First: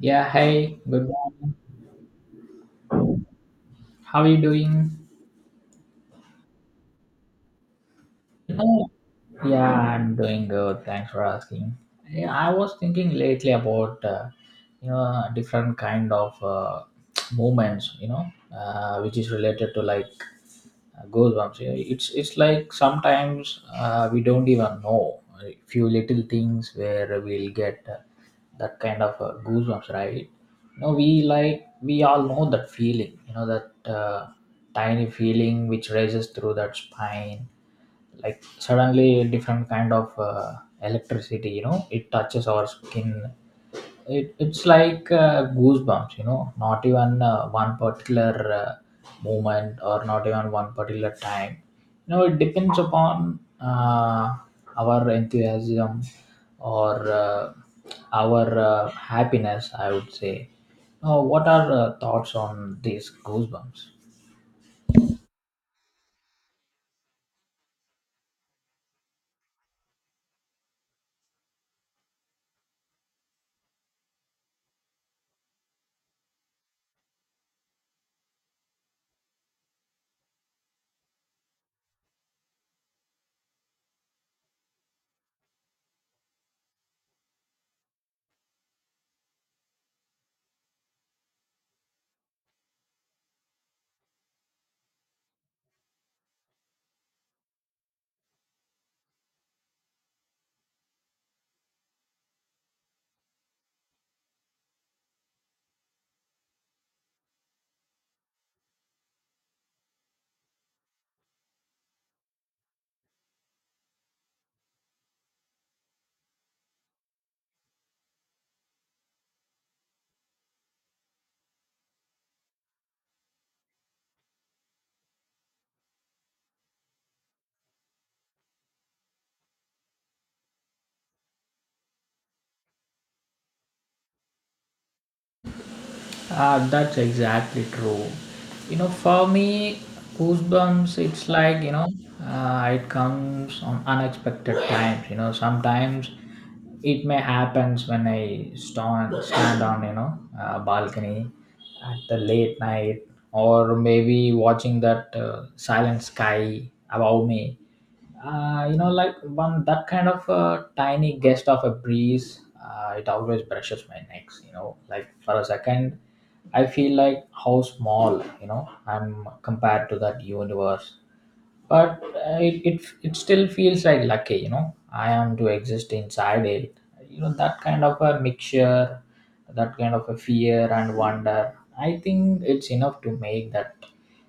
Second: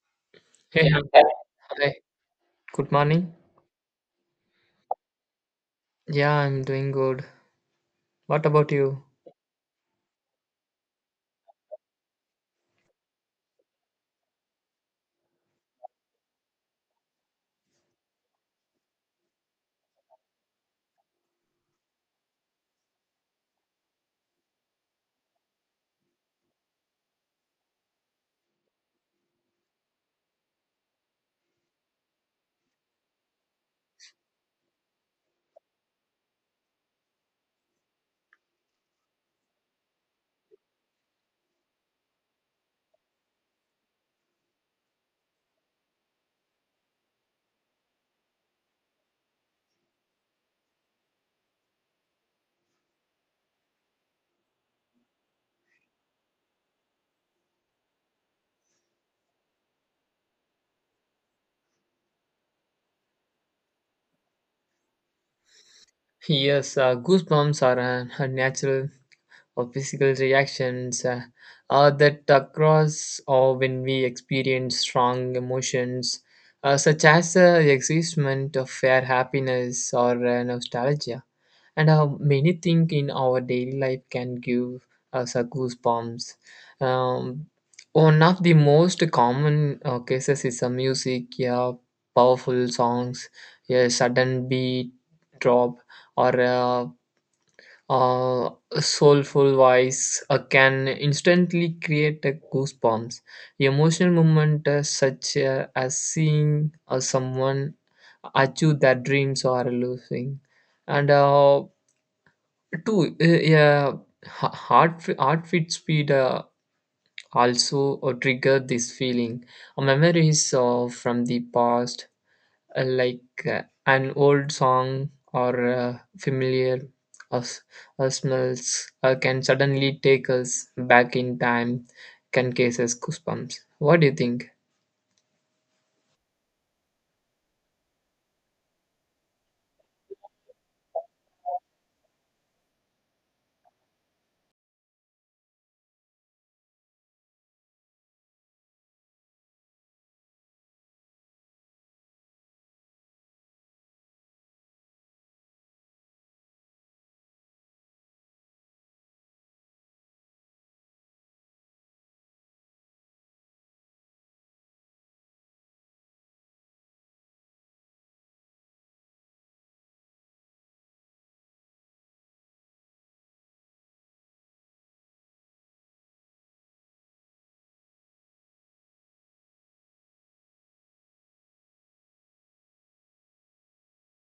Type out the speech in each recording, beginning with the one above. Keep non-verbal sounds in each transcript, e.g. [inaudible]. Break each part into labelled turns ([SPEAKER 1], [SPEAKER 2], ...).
[SPEAKER 1] Yeah, hey,
[SPEAKER 2] Hey, hi.
[SPEAKER 1] good
[SPEAKER 2] Yeah.
[SPEAKER 1] morning.
[SPEAKER 2] Hi. Good morning.
[SPEAKER 1] How are you doing?
[SPEAKER 2] Yeah, I'm doing good. What about
[SPEAKER 1] Oh,
[SPEAKER 2] you?
[SPEAKER 1] yeah, I'm doing good. Thanks for asking. Yeah, I was thinking lately about different kind of [tsk] movements, which is related to like goosebumps. Yeah, it's like sometimes we don't even know a few little things where we'll get that kind of goosebumps, right? No, we like we all know that feeling. You know that tiny feeling which raises through that spine, like suddenly a different kind of electricity. You know, it touches our skin it's like goosebumps, you know, not even one particular uh, moment, or not even one particular time. You know, it depends upon our enthusiasm, or our happiness, I would say. Now what are thoughts on these goosebumps?
[SPEAKER 2] Yes, goosebumps are a natural or physical reactions that across or when we experience strong emotions, such as the excitement of fair happiness or nostalgia. And how many things in our daily life can give us a goosebumps. Um, One of the most common cases is a music, yeah, powerful songs, a sudden beat drop, or a, uh soulful voice can instantly create a goosebumps. Emotional moment such as seeing someone achieve their dreams or losing and two, yeah, heart rate speed also trigger this feeling. Memories of from the past, like an old song or familiar uh, s- smells, can suddenly take us back in time. Can cases goosebumps. What do you think?
[SPEAKER 1] That's exactly true. You know, for me, goosebumps, it's like, you know, it comes on unexpected times. You know, sometimes it may happens when I stand on, you know, balcony at the late night, or maybe watching that silent sky above me. You know, like one that kind of a tiny gust of a breeze, it always brushes my necks, you know, like for a second I feel like how small, you know, I'm compared to that universe. But it still feels like lucky, you know, I am to exist inside it. You know, that kind of a mixture, that kind of a fear and wonder, I think it's enough to make that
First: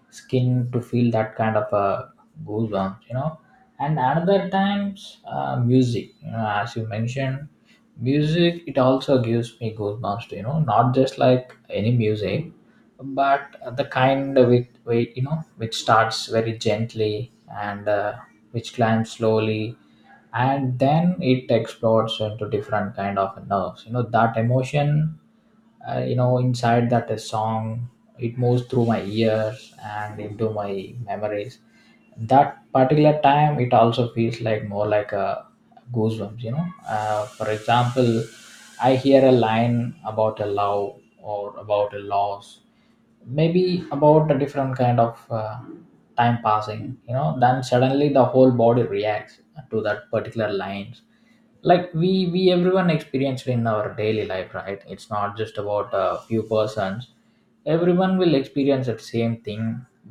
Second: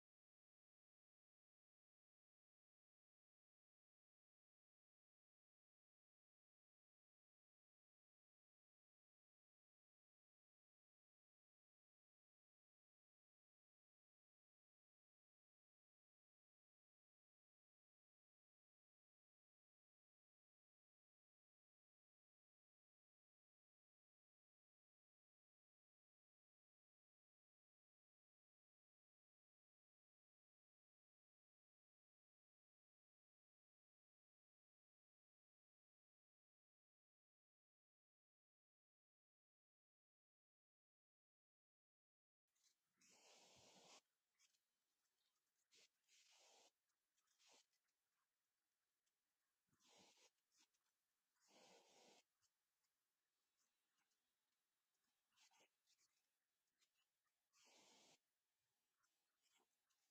[SPEAKER 1] skin to feel that kind of a goosebumps, you know. And another times, music, you know, as you mentioned, music, it also gives me goosebumps too. You know, not just like any music, but the kind with you know, which starts very gently, and which climbs slowly, and then it explodes into different kind of nerves, you know, that emotion you know, inside that a song, it moves through my ears and into my memories. That particular time it also feels like more like a goosebumps, you know. For example, I hear a line about a love or about a loss, maybe about a different kind of time passing, you know. Then suddenly the whole body reacts to that particular lines, like we everyone experienced in our daily life, right? It's not just about a few persons, everyone will experience that same thing,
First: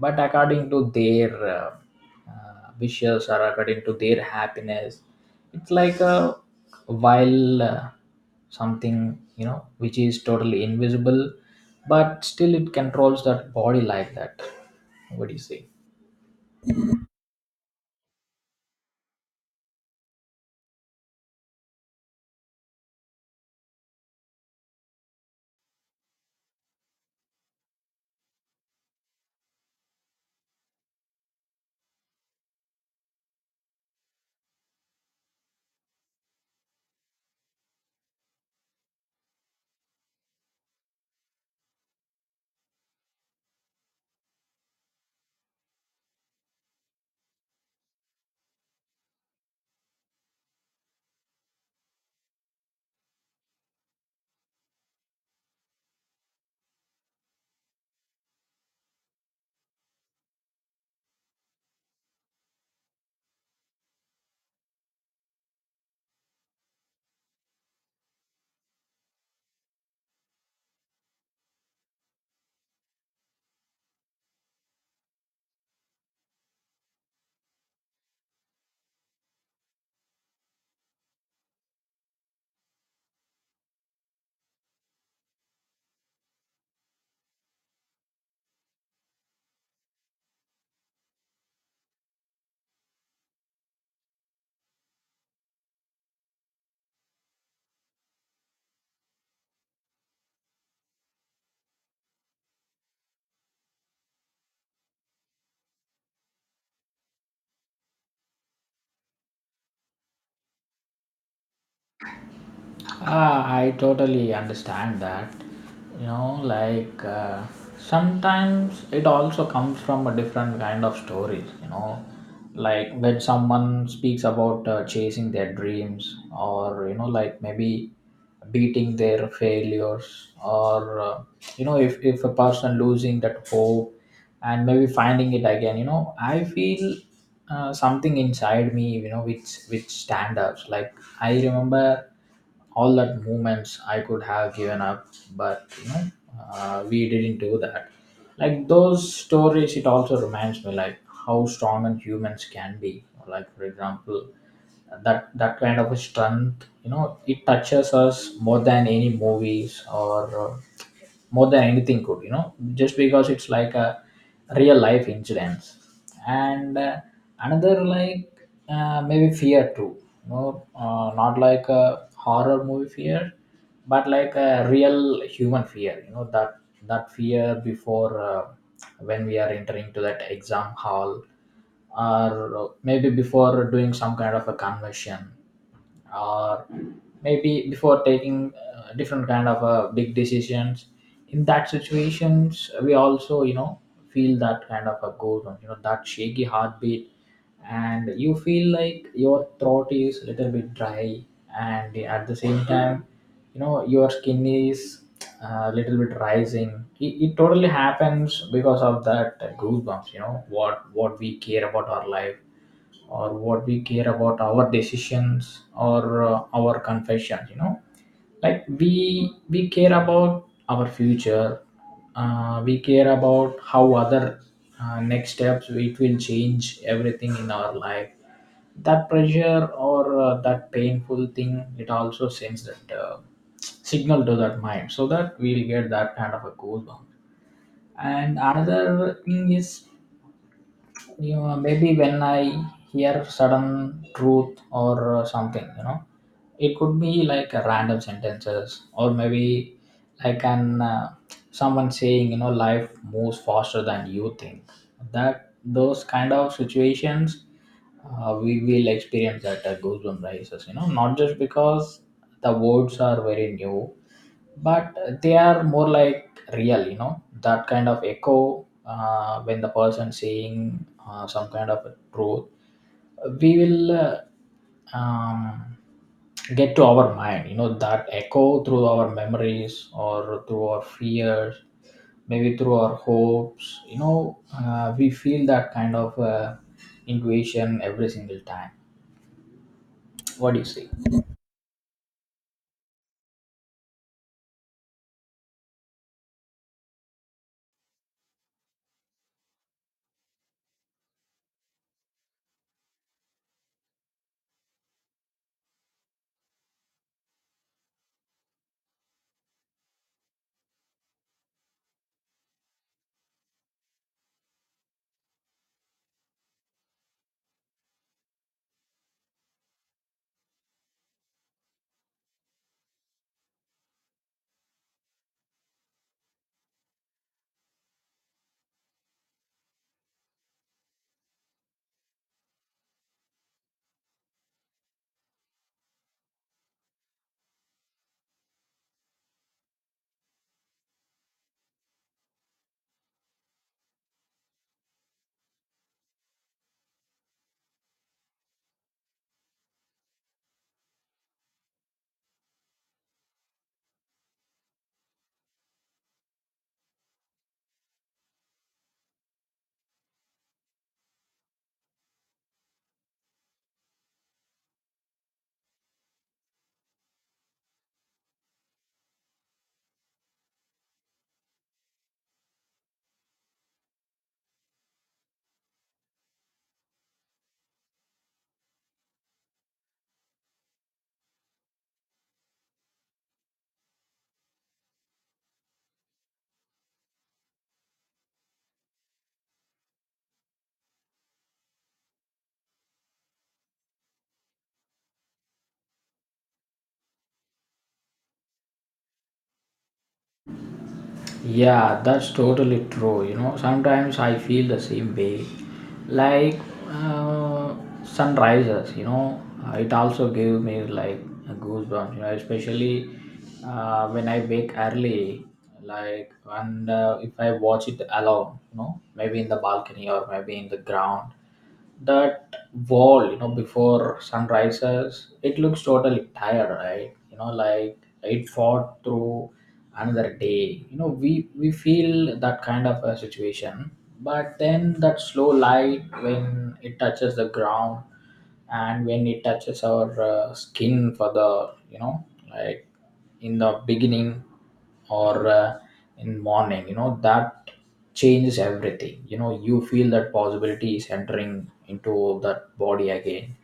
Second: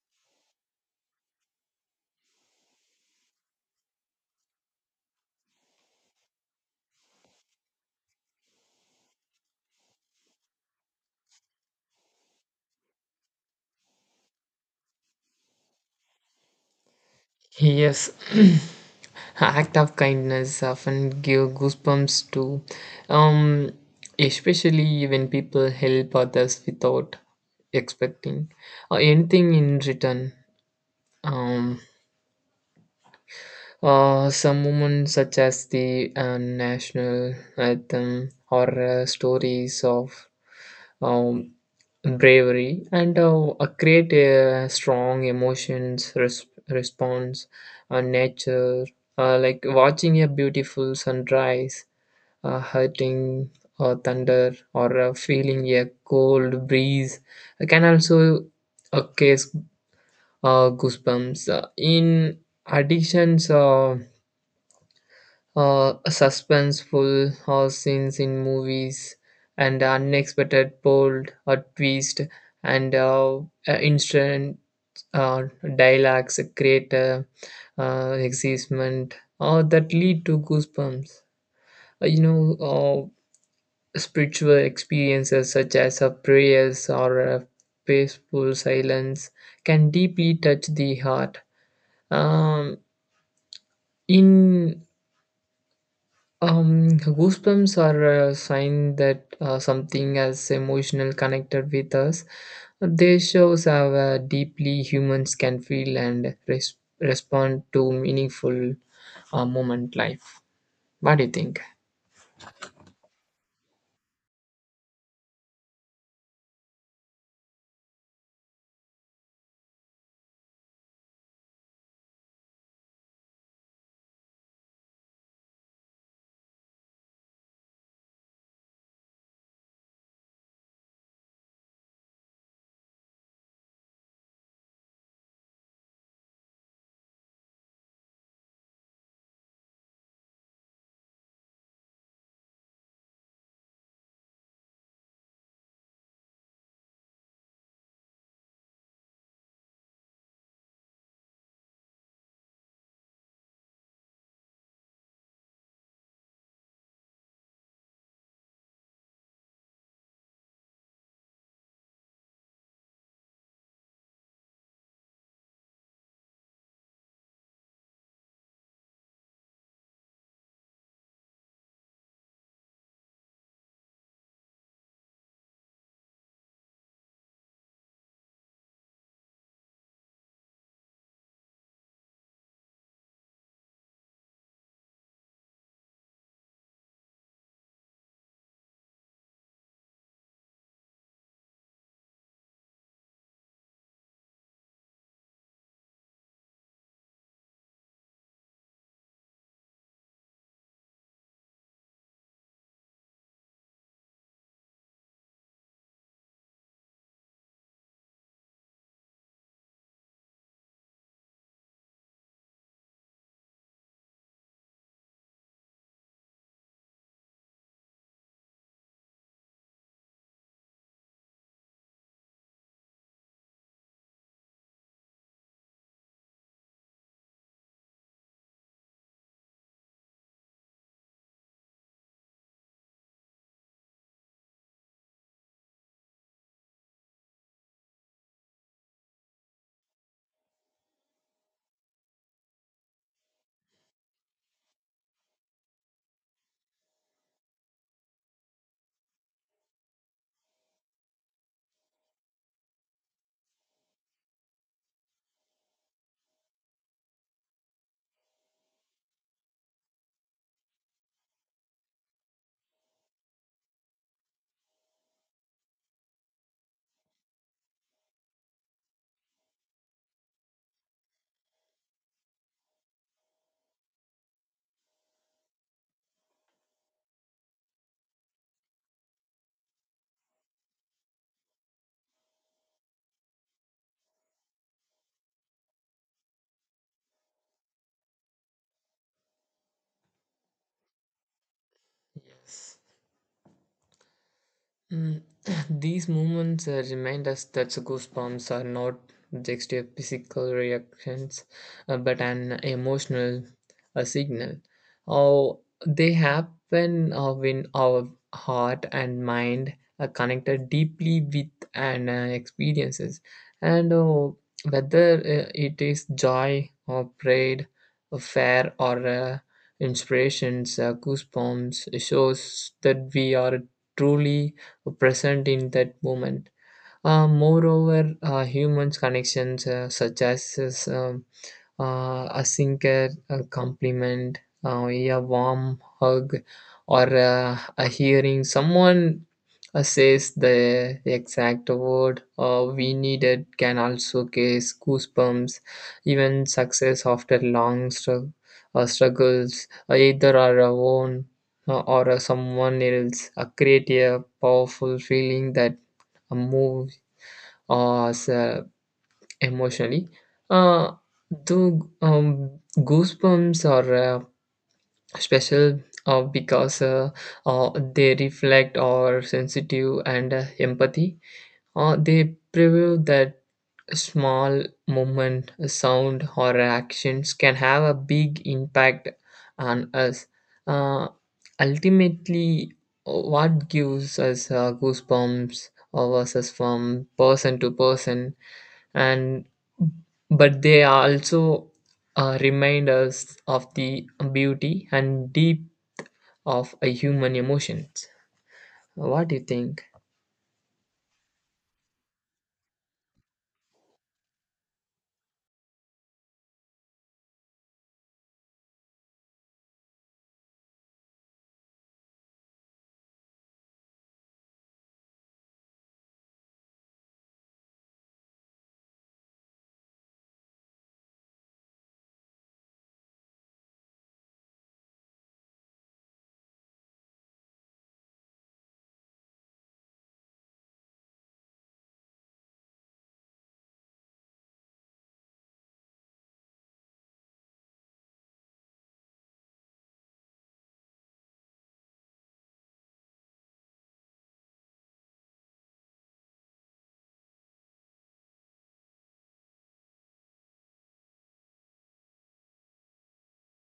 [SPEAKER 1] but according to their wishes, or according to their happiness. It's like a while, something you know, which is totally invisible, but still it controls that body like that. What do you say?
[SPEAKER 2] Yes, [clears throat] act of kindness often give goosebumps too, um, especially when people help others without expecting anything in return. Um, some moments such as the national anthem or stories of um, bravery and create a strong emotions response, nature like watching a beautiful sunrise, hurting thunder or feeling a cold breeze can also case goosebumps. In addictions, suspenseful scenes in movies and unexpected bold twist and instant uh, dialogues create excitement that lead to goosebumps. Uh, you know, uh, Spiritual experiences such as prayers or peaceful silence can deeply touch the heart. Um, in Goosebumps are a sign that something as emotional connected with us. They shows how deeply humans can feel and respond to meaningful moment life. What do you think?
[SPEAKER 1] I totally understand that. You know, like sometimes it also comes from a different kind of stories, you know, like when someone speaks about chasing their dreams, or, you know, like maybe beating their failures, or you know, if a person losing that hope and maybe finding it again, you know, I feel something inside me, you know, which stand out. Like I remember all that movements I could have given up, but you know, we didn't do that. Like those stories, it also reminds me like how strong and humans can be. Like for example, that kind of a strength, you know, it touches us more than any movies, or more than anything could, you know, just because it's like a real life incidents. And another like maybe fear too, you know. Not like a horror movie fear, but like a real human fear, you know, that that fear before when we are entering to that exam hall, or maybe before doing some kind of a conversion, or maybe before taking different kind of big decisions. In that situations we also, you know, feel that kind of a goosebumps, you know, that shaky heartbeat, and you feel like your throat is a little bit dry, and at the same time, you know, your skin is a little bit rising. It totally happens because of that goosebumps, you know, what we care about our life, or what we care about our decisions, or our confessions, you know, like we care about our future. We care about how other next steps it will change everything in our life. That pressure, or that painful thing, it also sends that signal to that mind, so that we'll get that kind of a goosebump. And another thing is, you know, maybe when I hear sudden truth, or something, you know, it could be like a random sentences, or maybe I can someone saying, you know, life moves faster than you think. That those kind of situations, we will experience that goosebump rises. You know, not just because the words are very new, but they are more like real, you know, that kind of echo when the person saying some kind of a truth, we will um, get to our mind, you know, that echo through our memories, or through our fears, maybe through our hopes, you know, we feel that kind of intuition every single time. What do you say?
[SPEAKER 2] Mm. [clears throat] These moments remind us that goosebumps are not just a physical reactions, but an emotional signal. Oh, they happen when our heart and mind are connected deeply with an experiences, and whether it is joy or pride, or fear or inspirations, goosebumps shows that we are truly present in that moment. Moreover, humans' connections, such as a sinker, a compliment, a warm hug, or a hearing someone says the exact word we needed can also cause goosebumps, even success after long struggles, either our own or someone else, create a powerful feeling that moves us, emotionally. Uh, though goosebumps are special because they reflect our sensitive and empathy. They prove that small movement, a sound, or actions can have a big impact on us. Uh, Ultimately, what gives us goosebumps versus from person to person, and but they also remind us of the beauty and deep of a human emotions. What do you think?
[SPEAKER 1] Yeah, that's totally true. You know, sometimes I feel the same way. Like uh, sunrises, you know, it also gave me like goosebumps. You know, especially when I wake early, like and if I watch it alone, you know, maybe in the balcony, or maybe in the ground, that wall, you know, before sun rises, it looks totally tired, right? You know, like it fought through another day, you know, we feel that kind of a situation. But then that slow light, when it touches the ground, and when it touches our skin for the, you know, like in the beginning, or in morning, you know, that changes everything. You know, you feel that possibility is entering into that body again,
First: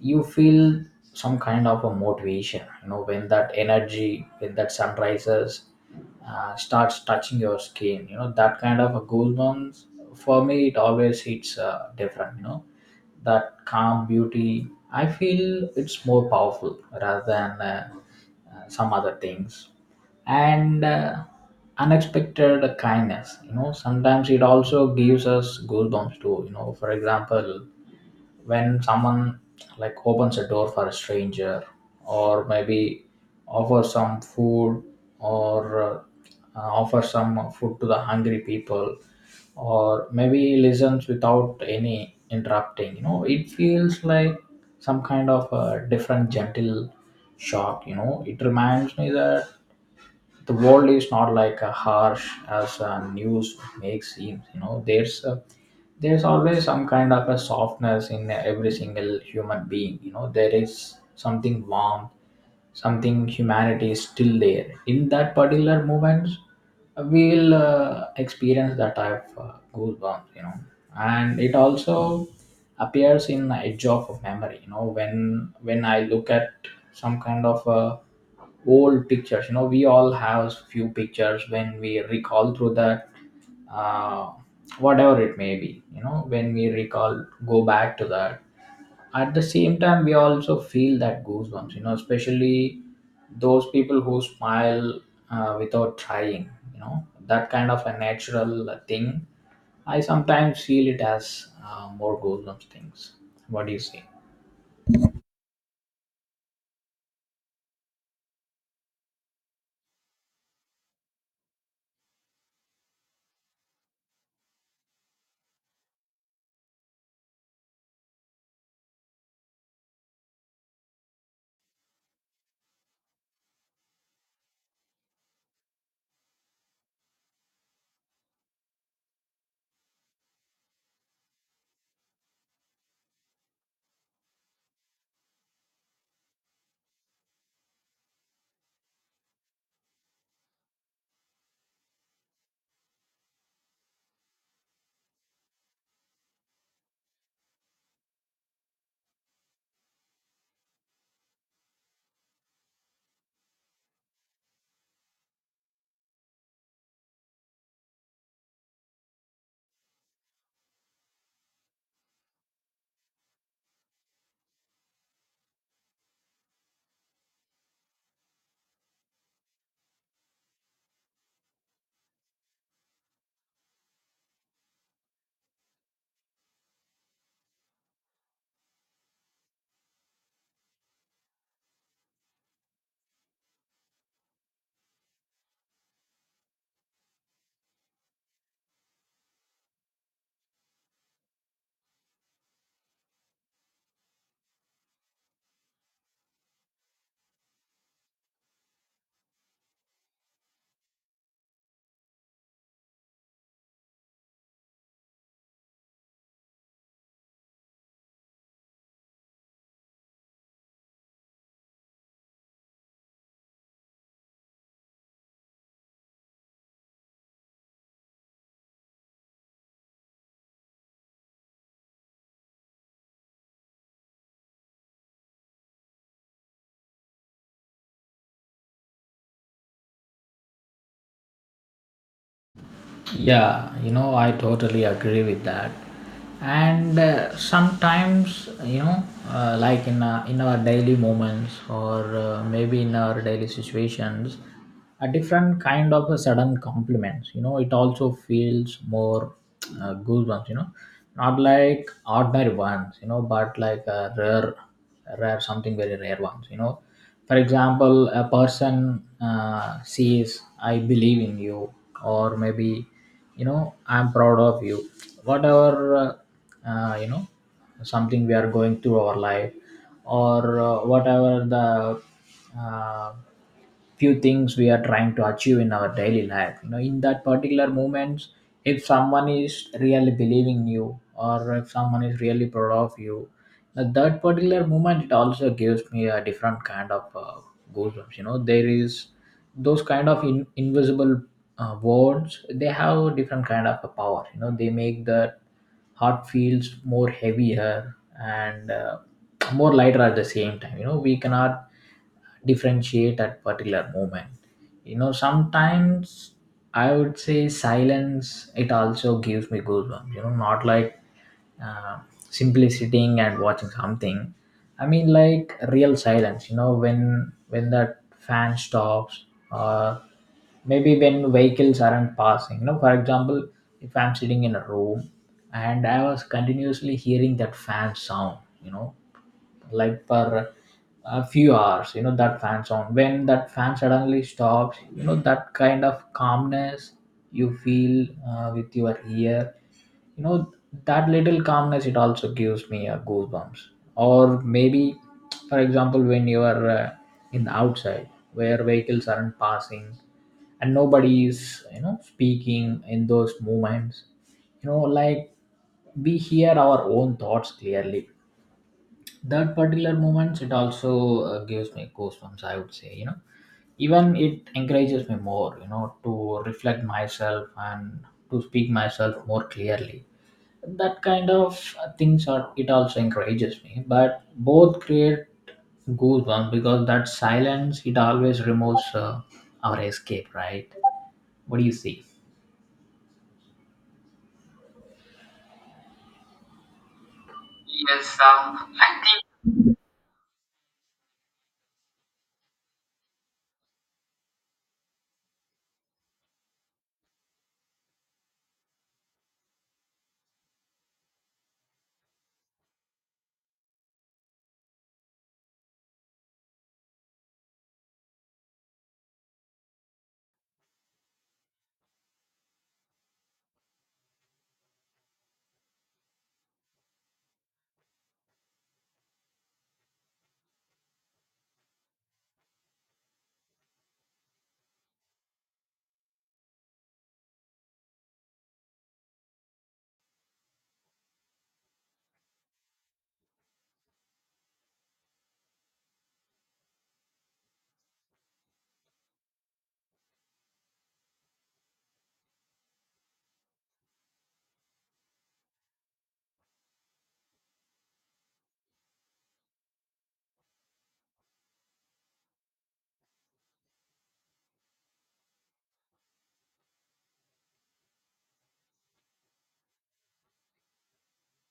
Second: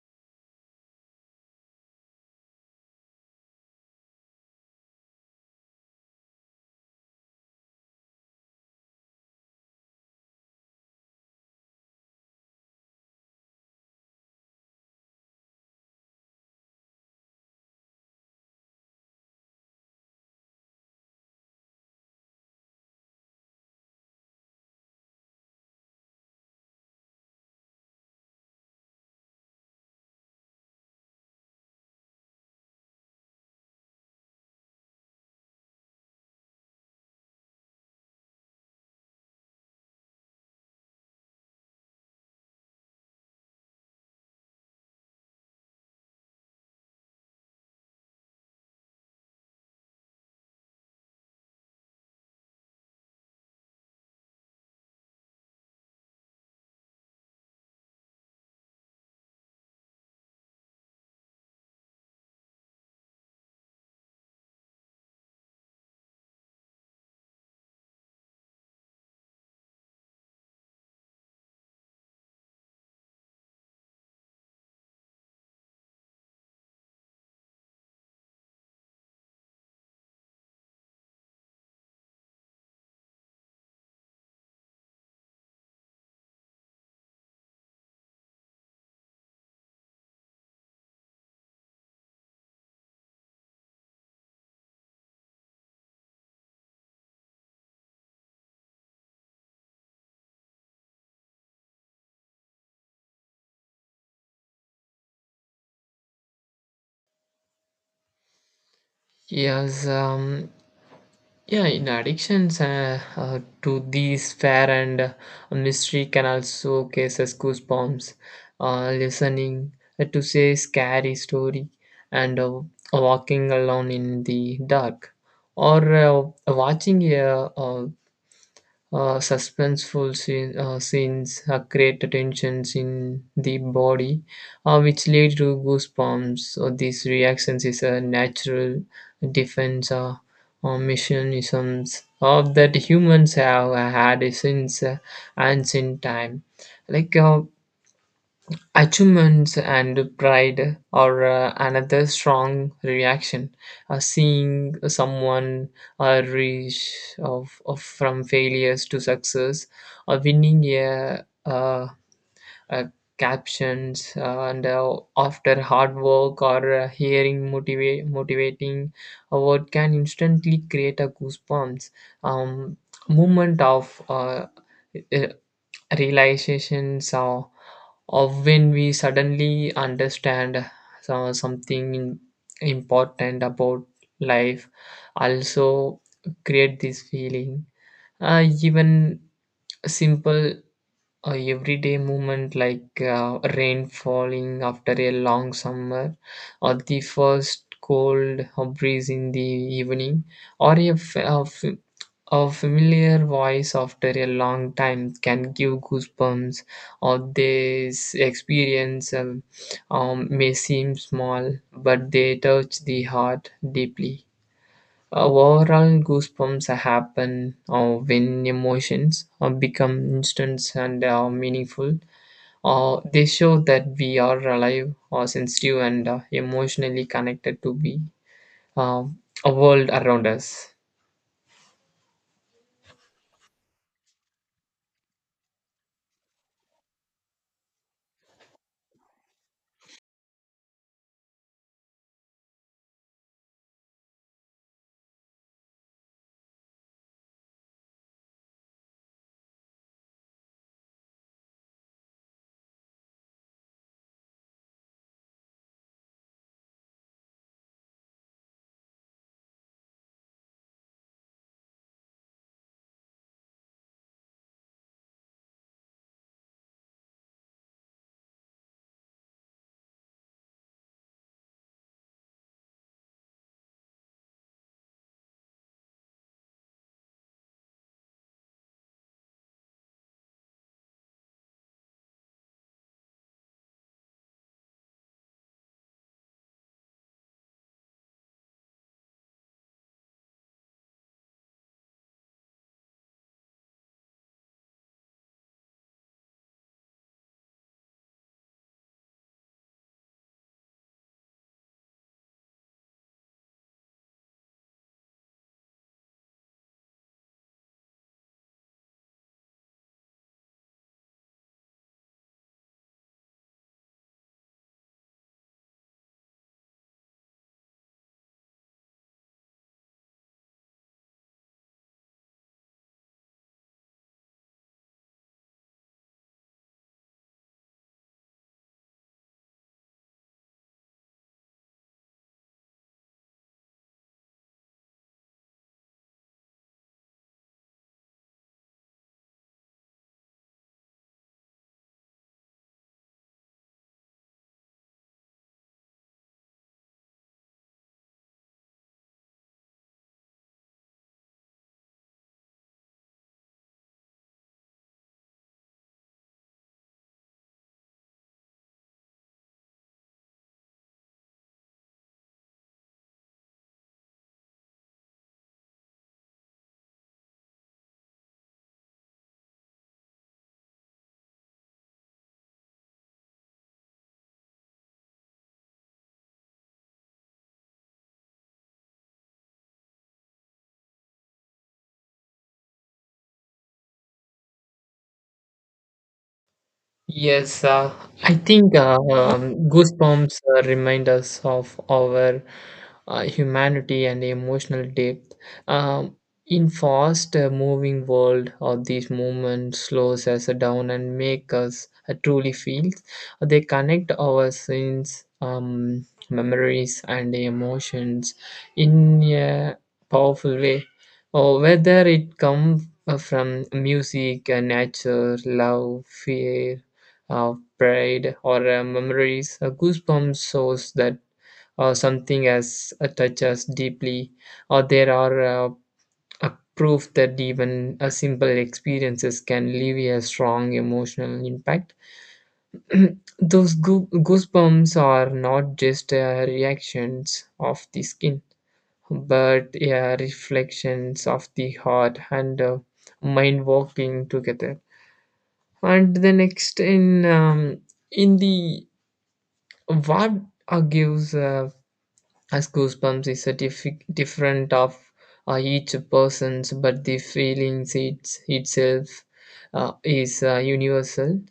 [SPEAKER 1] you feel some kind of a motivation, you know, when that energy, when that sun rises starts touching your skin, you know, that kind of a goosebumps, for me it always hits different, you know. That calm beauty, I feel it's more powerful rather than some other things. And unexpected kindness, you know, sometimes it also gives us goosebumps too, you know, for example, when someone like opens a door for a stranger, or maybe offer some food, or offer some food to the hungry people, or maybe listens without any interrupting, you know, it feels like some kind of a different gentle shock, you know. It reminds me that the world is not like a harsh as news makes seem, you know, there's always some kind of a softness in every single human being, you know, there is something warm, something humanity is still there in that particular moment, we will experience that type of goosebumps, you know. And it also appears in the edge of a memory, you know, when when I look at some kind of old pictures, you know, we all have few pictures, when we recall through that uh, whatever it may be, you know, when we recall go back to that, at the same time we also feel that goosebumps, you know, especially those people who smile without trying, you know, that kind of a natural thing, I sometimes feel it as more goosebumps things. What do you say?
[SPEAKER 2] Yes um yeah in addictions to these fair and mystery can also cases goosebumps. Listening to say scary story, and walking alone in the dark or watching a scenes create tensions in the body, which lead to goosebumps. So these reactions is a natural defense or mechanisms that humans have had since ancient time. Like uh, Achievements and pride are another strong reaction. Seeing someone reach of from failures to success, or winning a captions and after hard work or hearing motivating a word can instantly create a goosebumps. um, Moment of uh, realizations, or of when we suddenly understand something important about life also create this feeling. Even simple everyday movement like rain falling after a long summer or the first cold breeze in the evening or a familiar voice after a long time can give goosebumps, or this experience may seem small, but they touch the heart deeply. Overall, goosebumps happen when emotions become instant and meaningful. They show that we are alive, or sensitive, and emotionally connected to the um, world around us.
[SPEAKER 1] Yeah, you know, I totally agree with that. And sometimes, you know, like in our daily moments, or maybe in our daily situations, a different kind of a sudden compliments. You know, it also feels more goosebumps. You know, not like ordinary ones. You know, but like a rare, rare something very rare ones. You know, for example a person says I believe in you, or maybe, you know, I'm proud of you, whatever. You know, something we are going through our life, or whatever the uh, few things we are trying to achieve in our daily life, you know, in that particular moments, if someone is really believing you or if someone is really proud of you, at that particular moment it also gives me a different kind of goosebumps. You know, there is those kind of invisible words. They have different kind of a power, you know. They make the heart feels more heavier and more lighter at the same time. You know, we cannot differentiate at particular moment. You know, sometimes I would say silence, it also gives me goosebumps. You know, not like uh, simply sitting and watching something. I mean like real silence, you know, when that fan stops, or maybe when vehicles aren't passing. You know, for example, if I'm sitting in a room and I was continuously hearing that fan sound, you know, like for a few hours, you know, that fan sound, when that fan suddenly stops, you know, that kind of calmness you feel with your ear, you know, that little calmness, it also gives me a goosebumps. Or maybe, for example, when you are in the outside where vehicles aren't passing and nobody is, you know, speaking in those moments, you know, like, we hear our own thoughts clearly. That particular moments, it also gives me goosebumps, I would say. You know, even it encourages me more, you know, to reflect myself and to speak myself more clearly. That kind of things are, it also encourages me, but both create goosebumps, because that silence, it always removes our escape, right? What do you see?
[SPEAKER 2] Yes,
[SPEAKER 1] Yes,
[SPEAKER 2] I think goosebumps remind us of our humanity and emotional depth. Um, in fast moving world of these moments slows us down and make us truly feel. They connect our sins, memories, and emotions in a powerful way. Or whether it comes from music, nature, love, fear, pride, or memories. A goosebump shows that something has touched us deeply, or there are a proof that even a simple experiences can leave a strong emotional impact. [clears throat] Those goosebumps are not just reactions of the skin, but reflections of the heart and mind working together. And the next in the What gives us goosebumps is a different of each person's, but the feeling itself is universal.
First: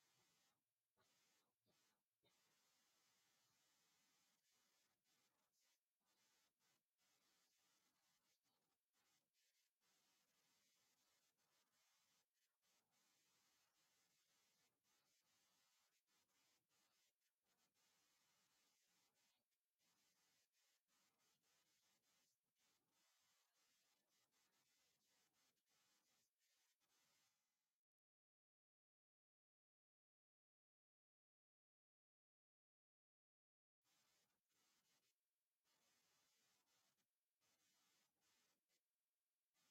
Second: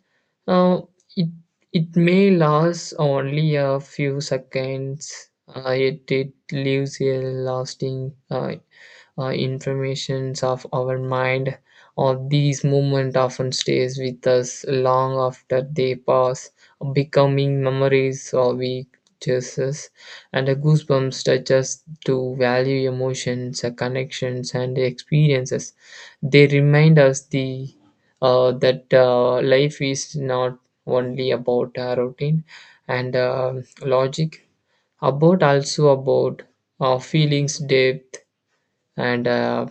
[SPEAKER 2] Uh, it it may last only a few seconds. It it leaves a lasting informations of our mind, or these movement often stays with us long after they pass, becoming memories or we cherish. And the goosebumps touch us to value emotions, connections and experiences. They remind us the that life is not only about routine and logic, about also about feelings depth and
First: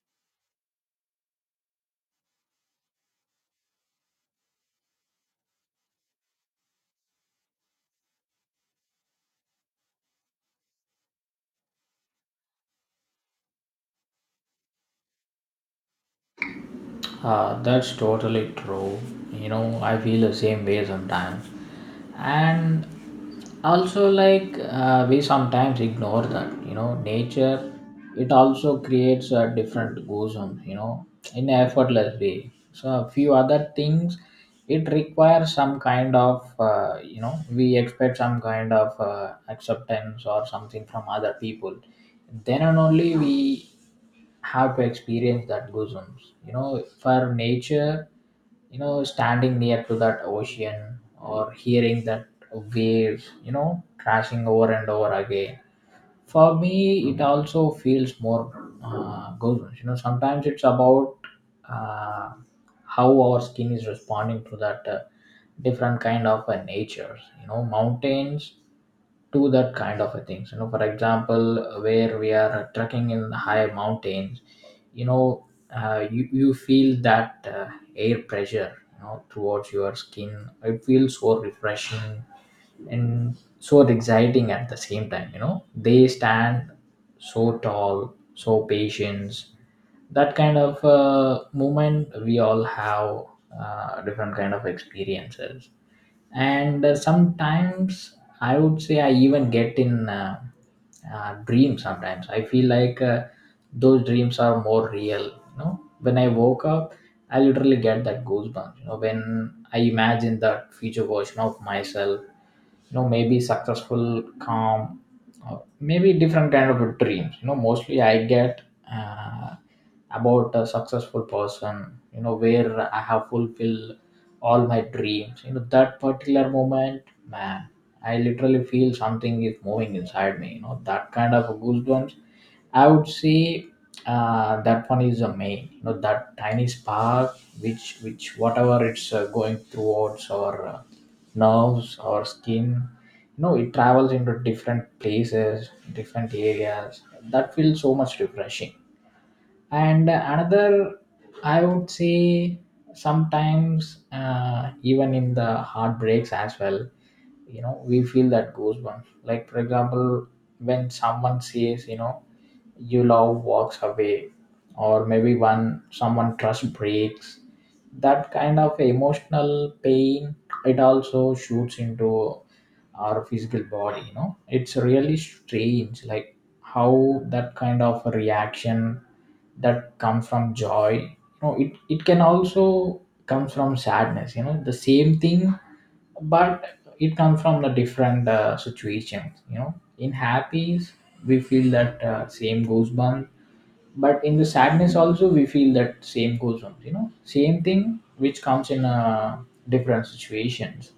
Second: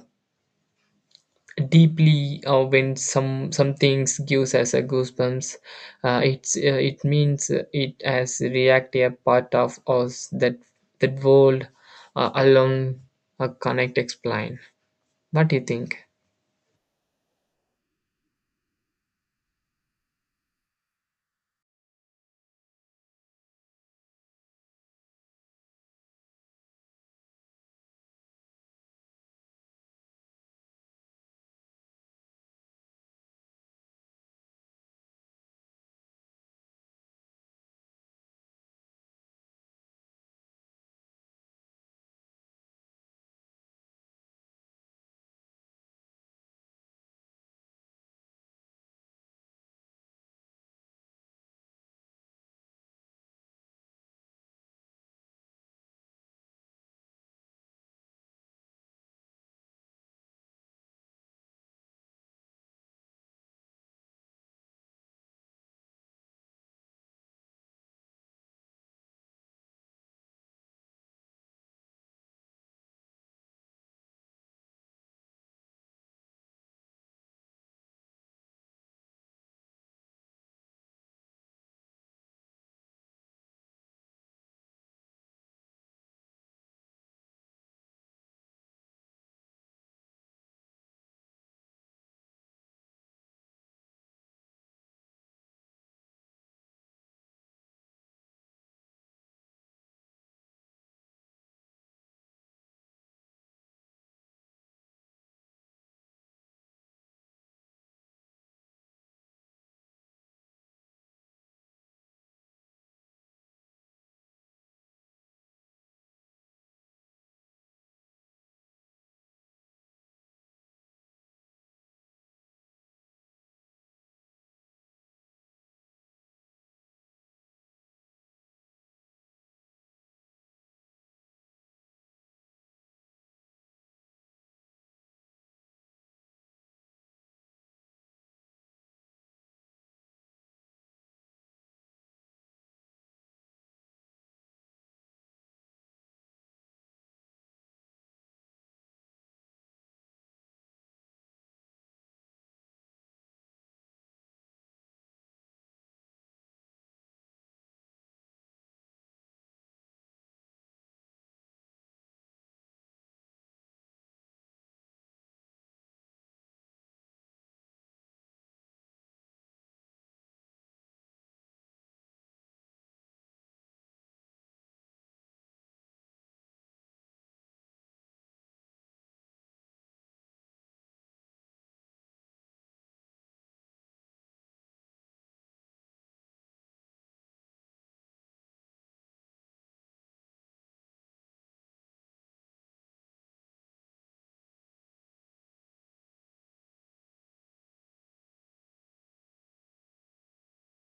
[SPEAKER 2] deeply, when some things gives us a goosebumps, it means it has react a part of us that that world alone connect explain. What do you think?
[SPEAKER 1] That's totally true. You know, I feel the same way sometimes. And also, like, we sometimes ignore that, you know, nature, it also creates a different goosebumps, you know, in an effortless way. So, a few other things, it requires some kind of, you know, we expect some kind of acceptance or something from other people. Then and only we have to experience that goosebumps. You know, for nature, you know, standing near to that ocean or hearing that waves, you know, crashing over and over again. For me, it also feels more goosebumps. You know, sometimes it's about uh, how our skin is responding to that different kind of natures. You know, mountains, to that kind of a things. You know, for example, where we are trekking in high mountains, you know, you feel that air pressure, you know, towards your skin. It feels so refreshing and so exciting at the same time. You know, they stand so tall, so patient. That kind of moment, we all have different kind of experiences. And sometimes I would say I even get in dreams. Sometimes I feel like those dreams are more real. You know, when I woke up, I literally get that goosebumps. You know, when I imagine that future version of myself, you know, maybe successful, calm, or maybe different kind of a dreams. You know, mostly I get uh, about a successful person, you know, where I have fulfilled all my dreams. You know, that particular moment, man, I literally feel something is moving inside me. You know, that kind of goosebumps. I would say that one is the main. You know, that tiny spark, which whatever it's going towards our nerves, our skin. You know, it travels into different places, different areas. That feels so much refreshing. And another, I would say, sometimes even in the heartbreaks as well. You know, we feel that goes one. Like, for example, when someone says, you know, you love walks away, or maybe one someone trust breaks, that kind of emotional pain, it also shoots into our physical body. You know, it's really strange, like, how that kind of reaction that comes from joy, you know, it can also comes from sadness. You know, the same thing, but it comes from the different situations. You know, in happies, we feel that same goosebumps, but in the sadness also we feel that same goosebumps. You know, same thing which comes in different situations.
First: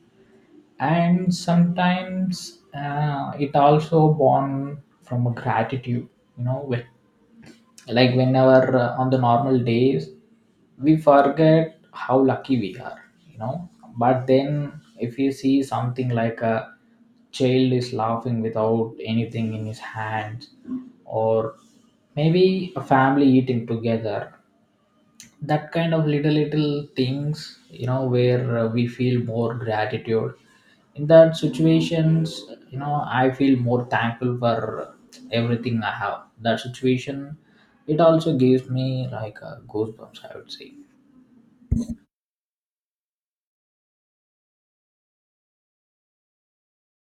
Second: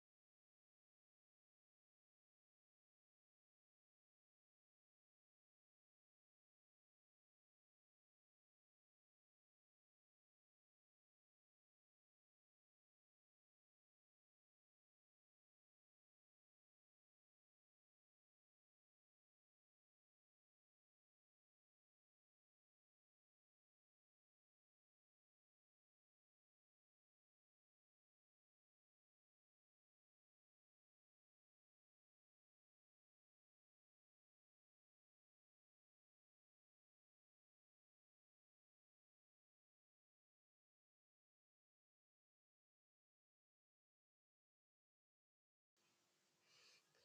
[SPEAKER 1] And sometimes it also born from a gratitude. You know, with, like, whenever on the normal days we forget how lucky we are. You know, but then, if you see something like a child is laughing without anything in his hands, or maybe a family eating together, that kind of little little things, you know, where we feel more gratitude in that situations. You know, I feel more thankful for everything I have. That situation, it also gives me like a goosebumps, I would say.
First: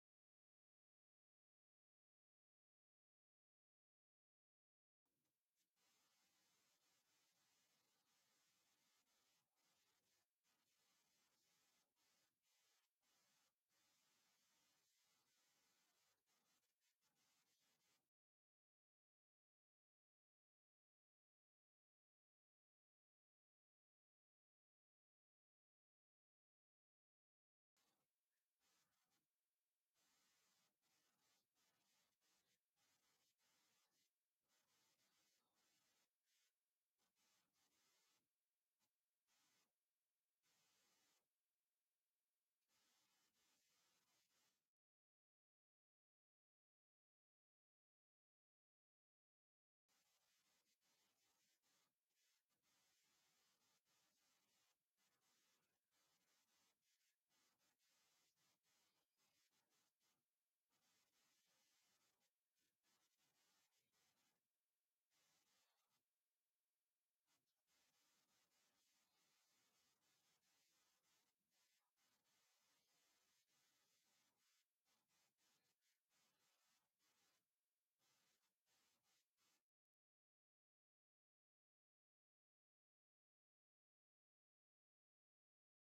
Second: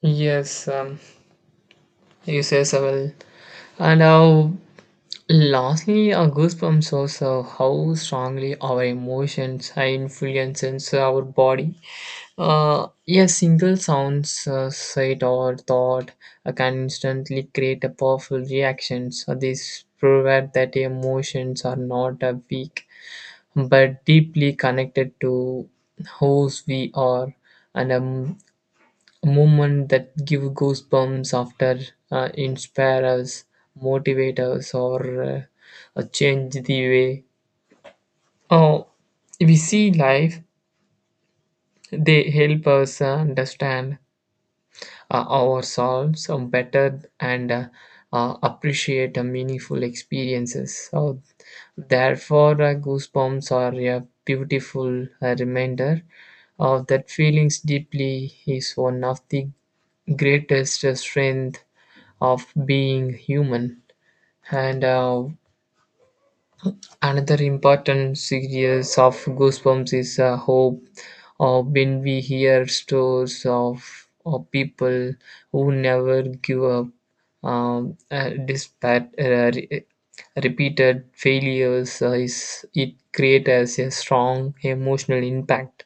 [SPEAKER 2] Yes, you say so well. And how lastly our goosebumps shows how strongly our emotions are influencing our body. A single sound, sight, or thought can instantly create a powerful reactions. So this proves that emotions are not weak but deeply connected to whose we are, and moment that give goosebumps after inspire us, motivate us, or change the way. Oh, we see life. They help us understand ourselves better and appreciate meaningful experiences. So, therefore, goosebumps are a beautiful reminder of that feelings deeply is one of the greatest strength of being human. And another important series of Goosebumps is a hope of when we hear stories of people who never give up despite repeated failures. It creates a strong emotional impact.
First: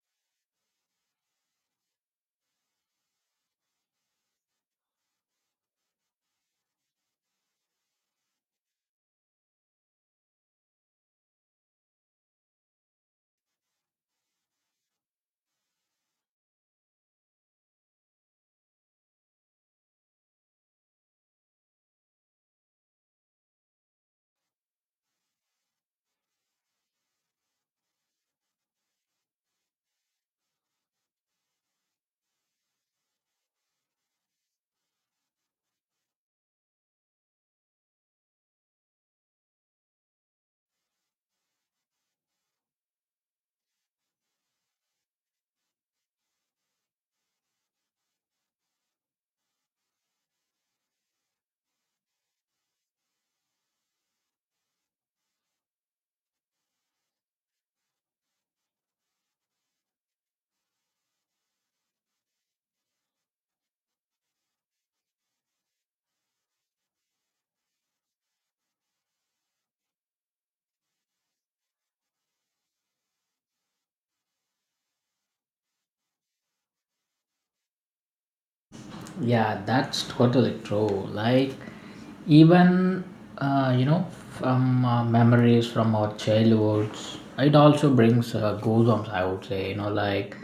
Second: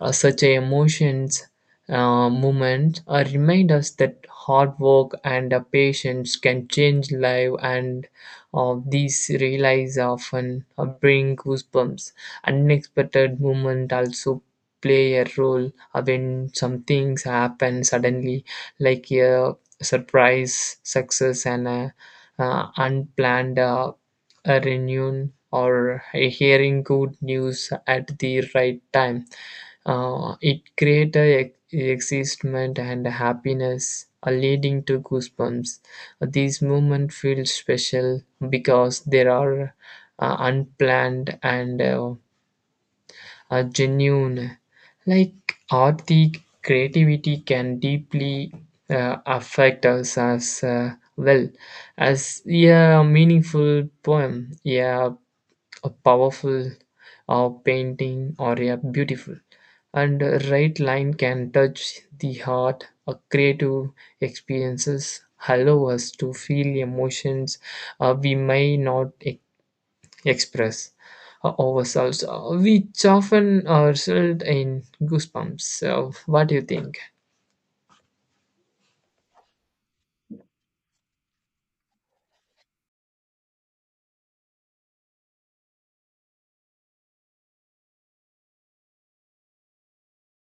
[SPEAKER 2] Such a emotions movement remind us that hard work and patience can change life, and these realize often bring goosebumps. Unexpected movement also play a role when some things happen suddenly, like a surprise success and a, unplanned a renewal or a hearing good news at the right time. It creates a excitement and happiness, leading to goosebumps. These moments feel special because they are unplanned and genuine. Like art, the creativity can deeply affect us as well as, yeah, a meaningful poem, yeah, a powerful painting or a beautiful and a right line can touch the heart. A creative experiences allow us to feel emotions we may not express ourselves, which often result in goosebumps. So what do you think?
[SPEAKER 1] Yeah, that's totally true. Like, even, you know, from memories from our childhoods, it also brings goosebumps, I would say. You know, like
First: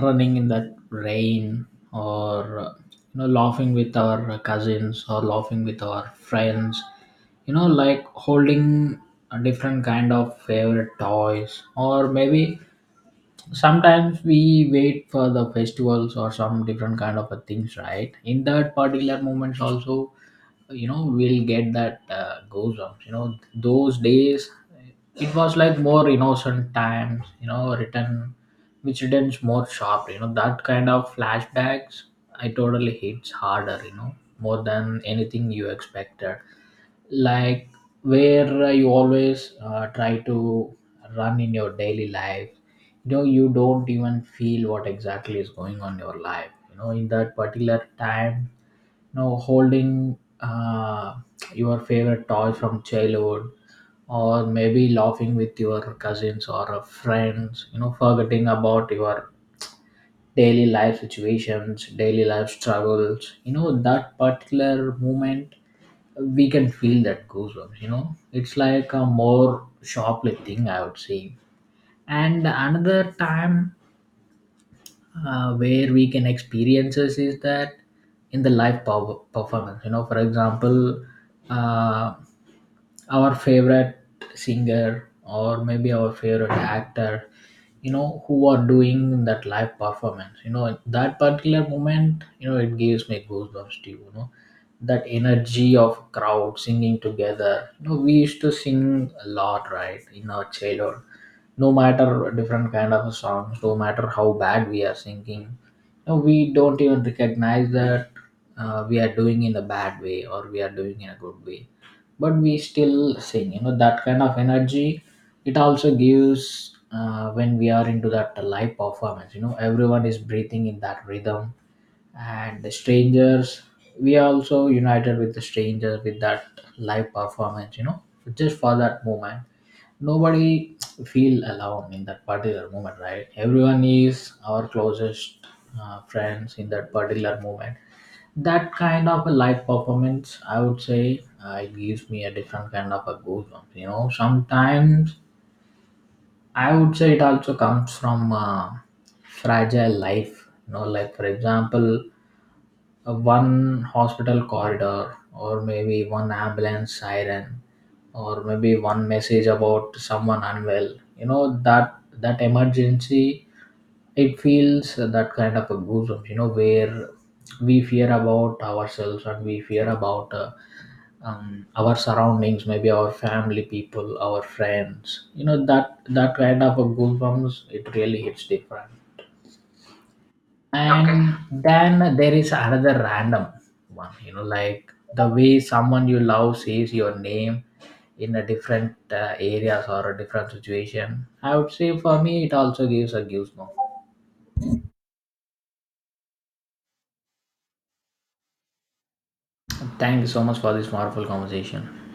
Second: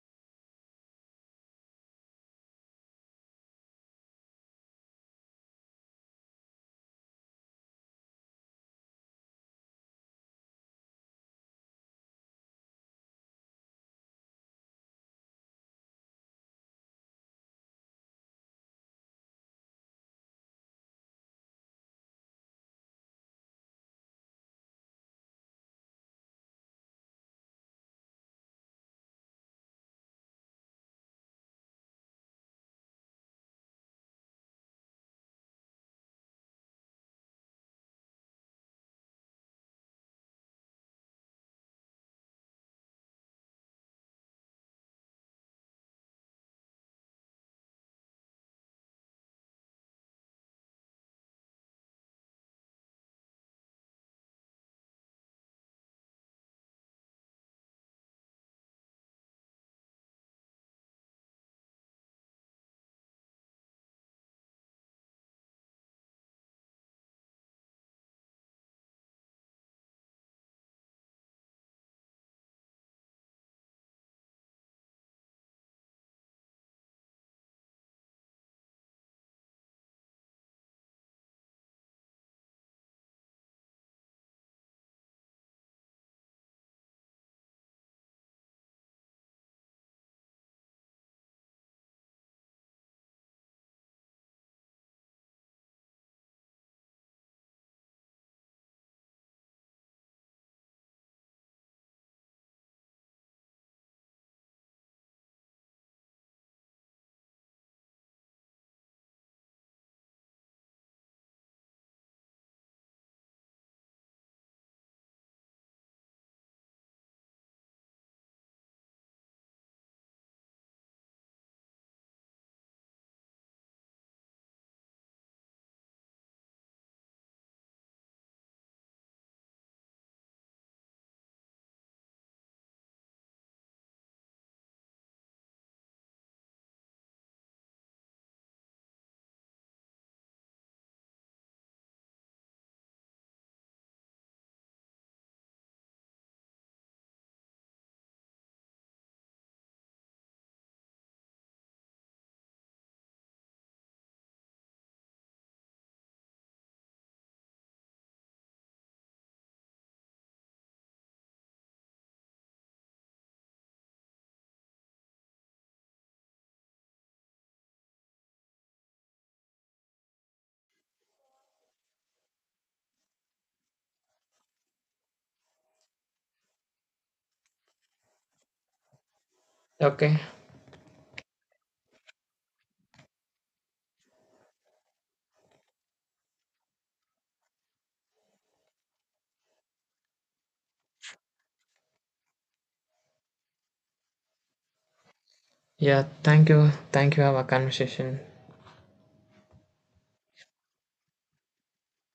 [SPEAKER 1] running in that rain, or, you know, laughing with our cousins or laughing with our friends, you know, like, holding a different kind of favorite toys, or maybe sometimes we wait for the festivals or some different kind of a things, right? In that particular moments also, you know, we'll get that goes on. You know, those days it was like more innocent times, you know, written, which returns more sharp. You know, that kind of flashbacks, I totally hits harder, you know, more than anything you expected. Like, where you always try to run in your daily life. You know, you don't even feel what exactly is going on in your life, you know, in that particular time. You know, holding your favorite toy from childhood, or maybe laughing with your cousins or friends, you know, forgetting about your daily life situations, daily life struggles. You know, that particular moment, we can feel that goosebumps. You know, it's like a more sharply thing, I would say. And another time where we can experiences is that in the live power performance. You know, for example, uh, our favorite singer or maybe our favorite actor, you know, who are doing that live performance, you know, that particular moment, you know, it gives me goosebumps too. You know, that energy of crowd singing together, you know, we used to sing a lot, right, in our childhood. No matter different kind of songs, no matter how bad we are singing, no, we don't even recognize that we are doing in a bad way or we are doing in a good way, but we still sing. You know, that kind of energy, it also gives when we are into that live performance. You know, everyone is breathing in that rhythm, and the strangers, we are also united with the strangers with that live performance. You know, just for that moment, nobody feel alone in that particular moment, right? Everyone is our closest friends in that particular moment. That kind of a live performance, I would say it gives me a different kind of a goosebumps. You know, sometimes I would say it also comes from fragile life. You know, like, for example, one hospital corridor, or maybe one ambulance siren, or maybe one message about someone unwell, you know, that that emergency, it feels that kind of a goosebumps. You know, where we fear about ourselves and we fear about our surroundings, maybe our family people, our friends. You know, that that kind of a goosebumps, it really hits different.
[SPEAKER 2] Okay.
[SPEAKER 1] Okay. And then there is another random one. You know, like the way someone you love says your name in a different areas or a different situation, I would say, for me it also gives a goosebump.
[SPEAKER 2] Yeah, thank you, thank you, have a conversation.
[SPEAKER 1] Thank you so much for this wonderful conversation.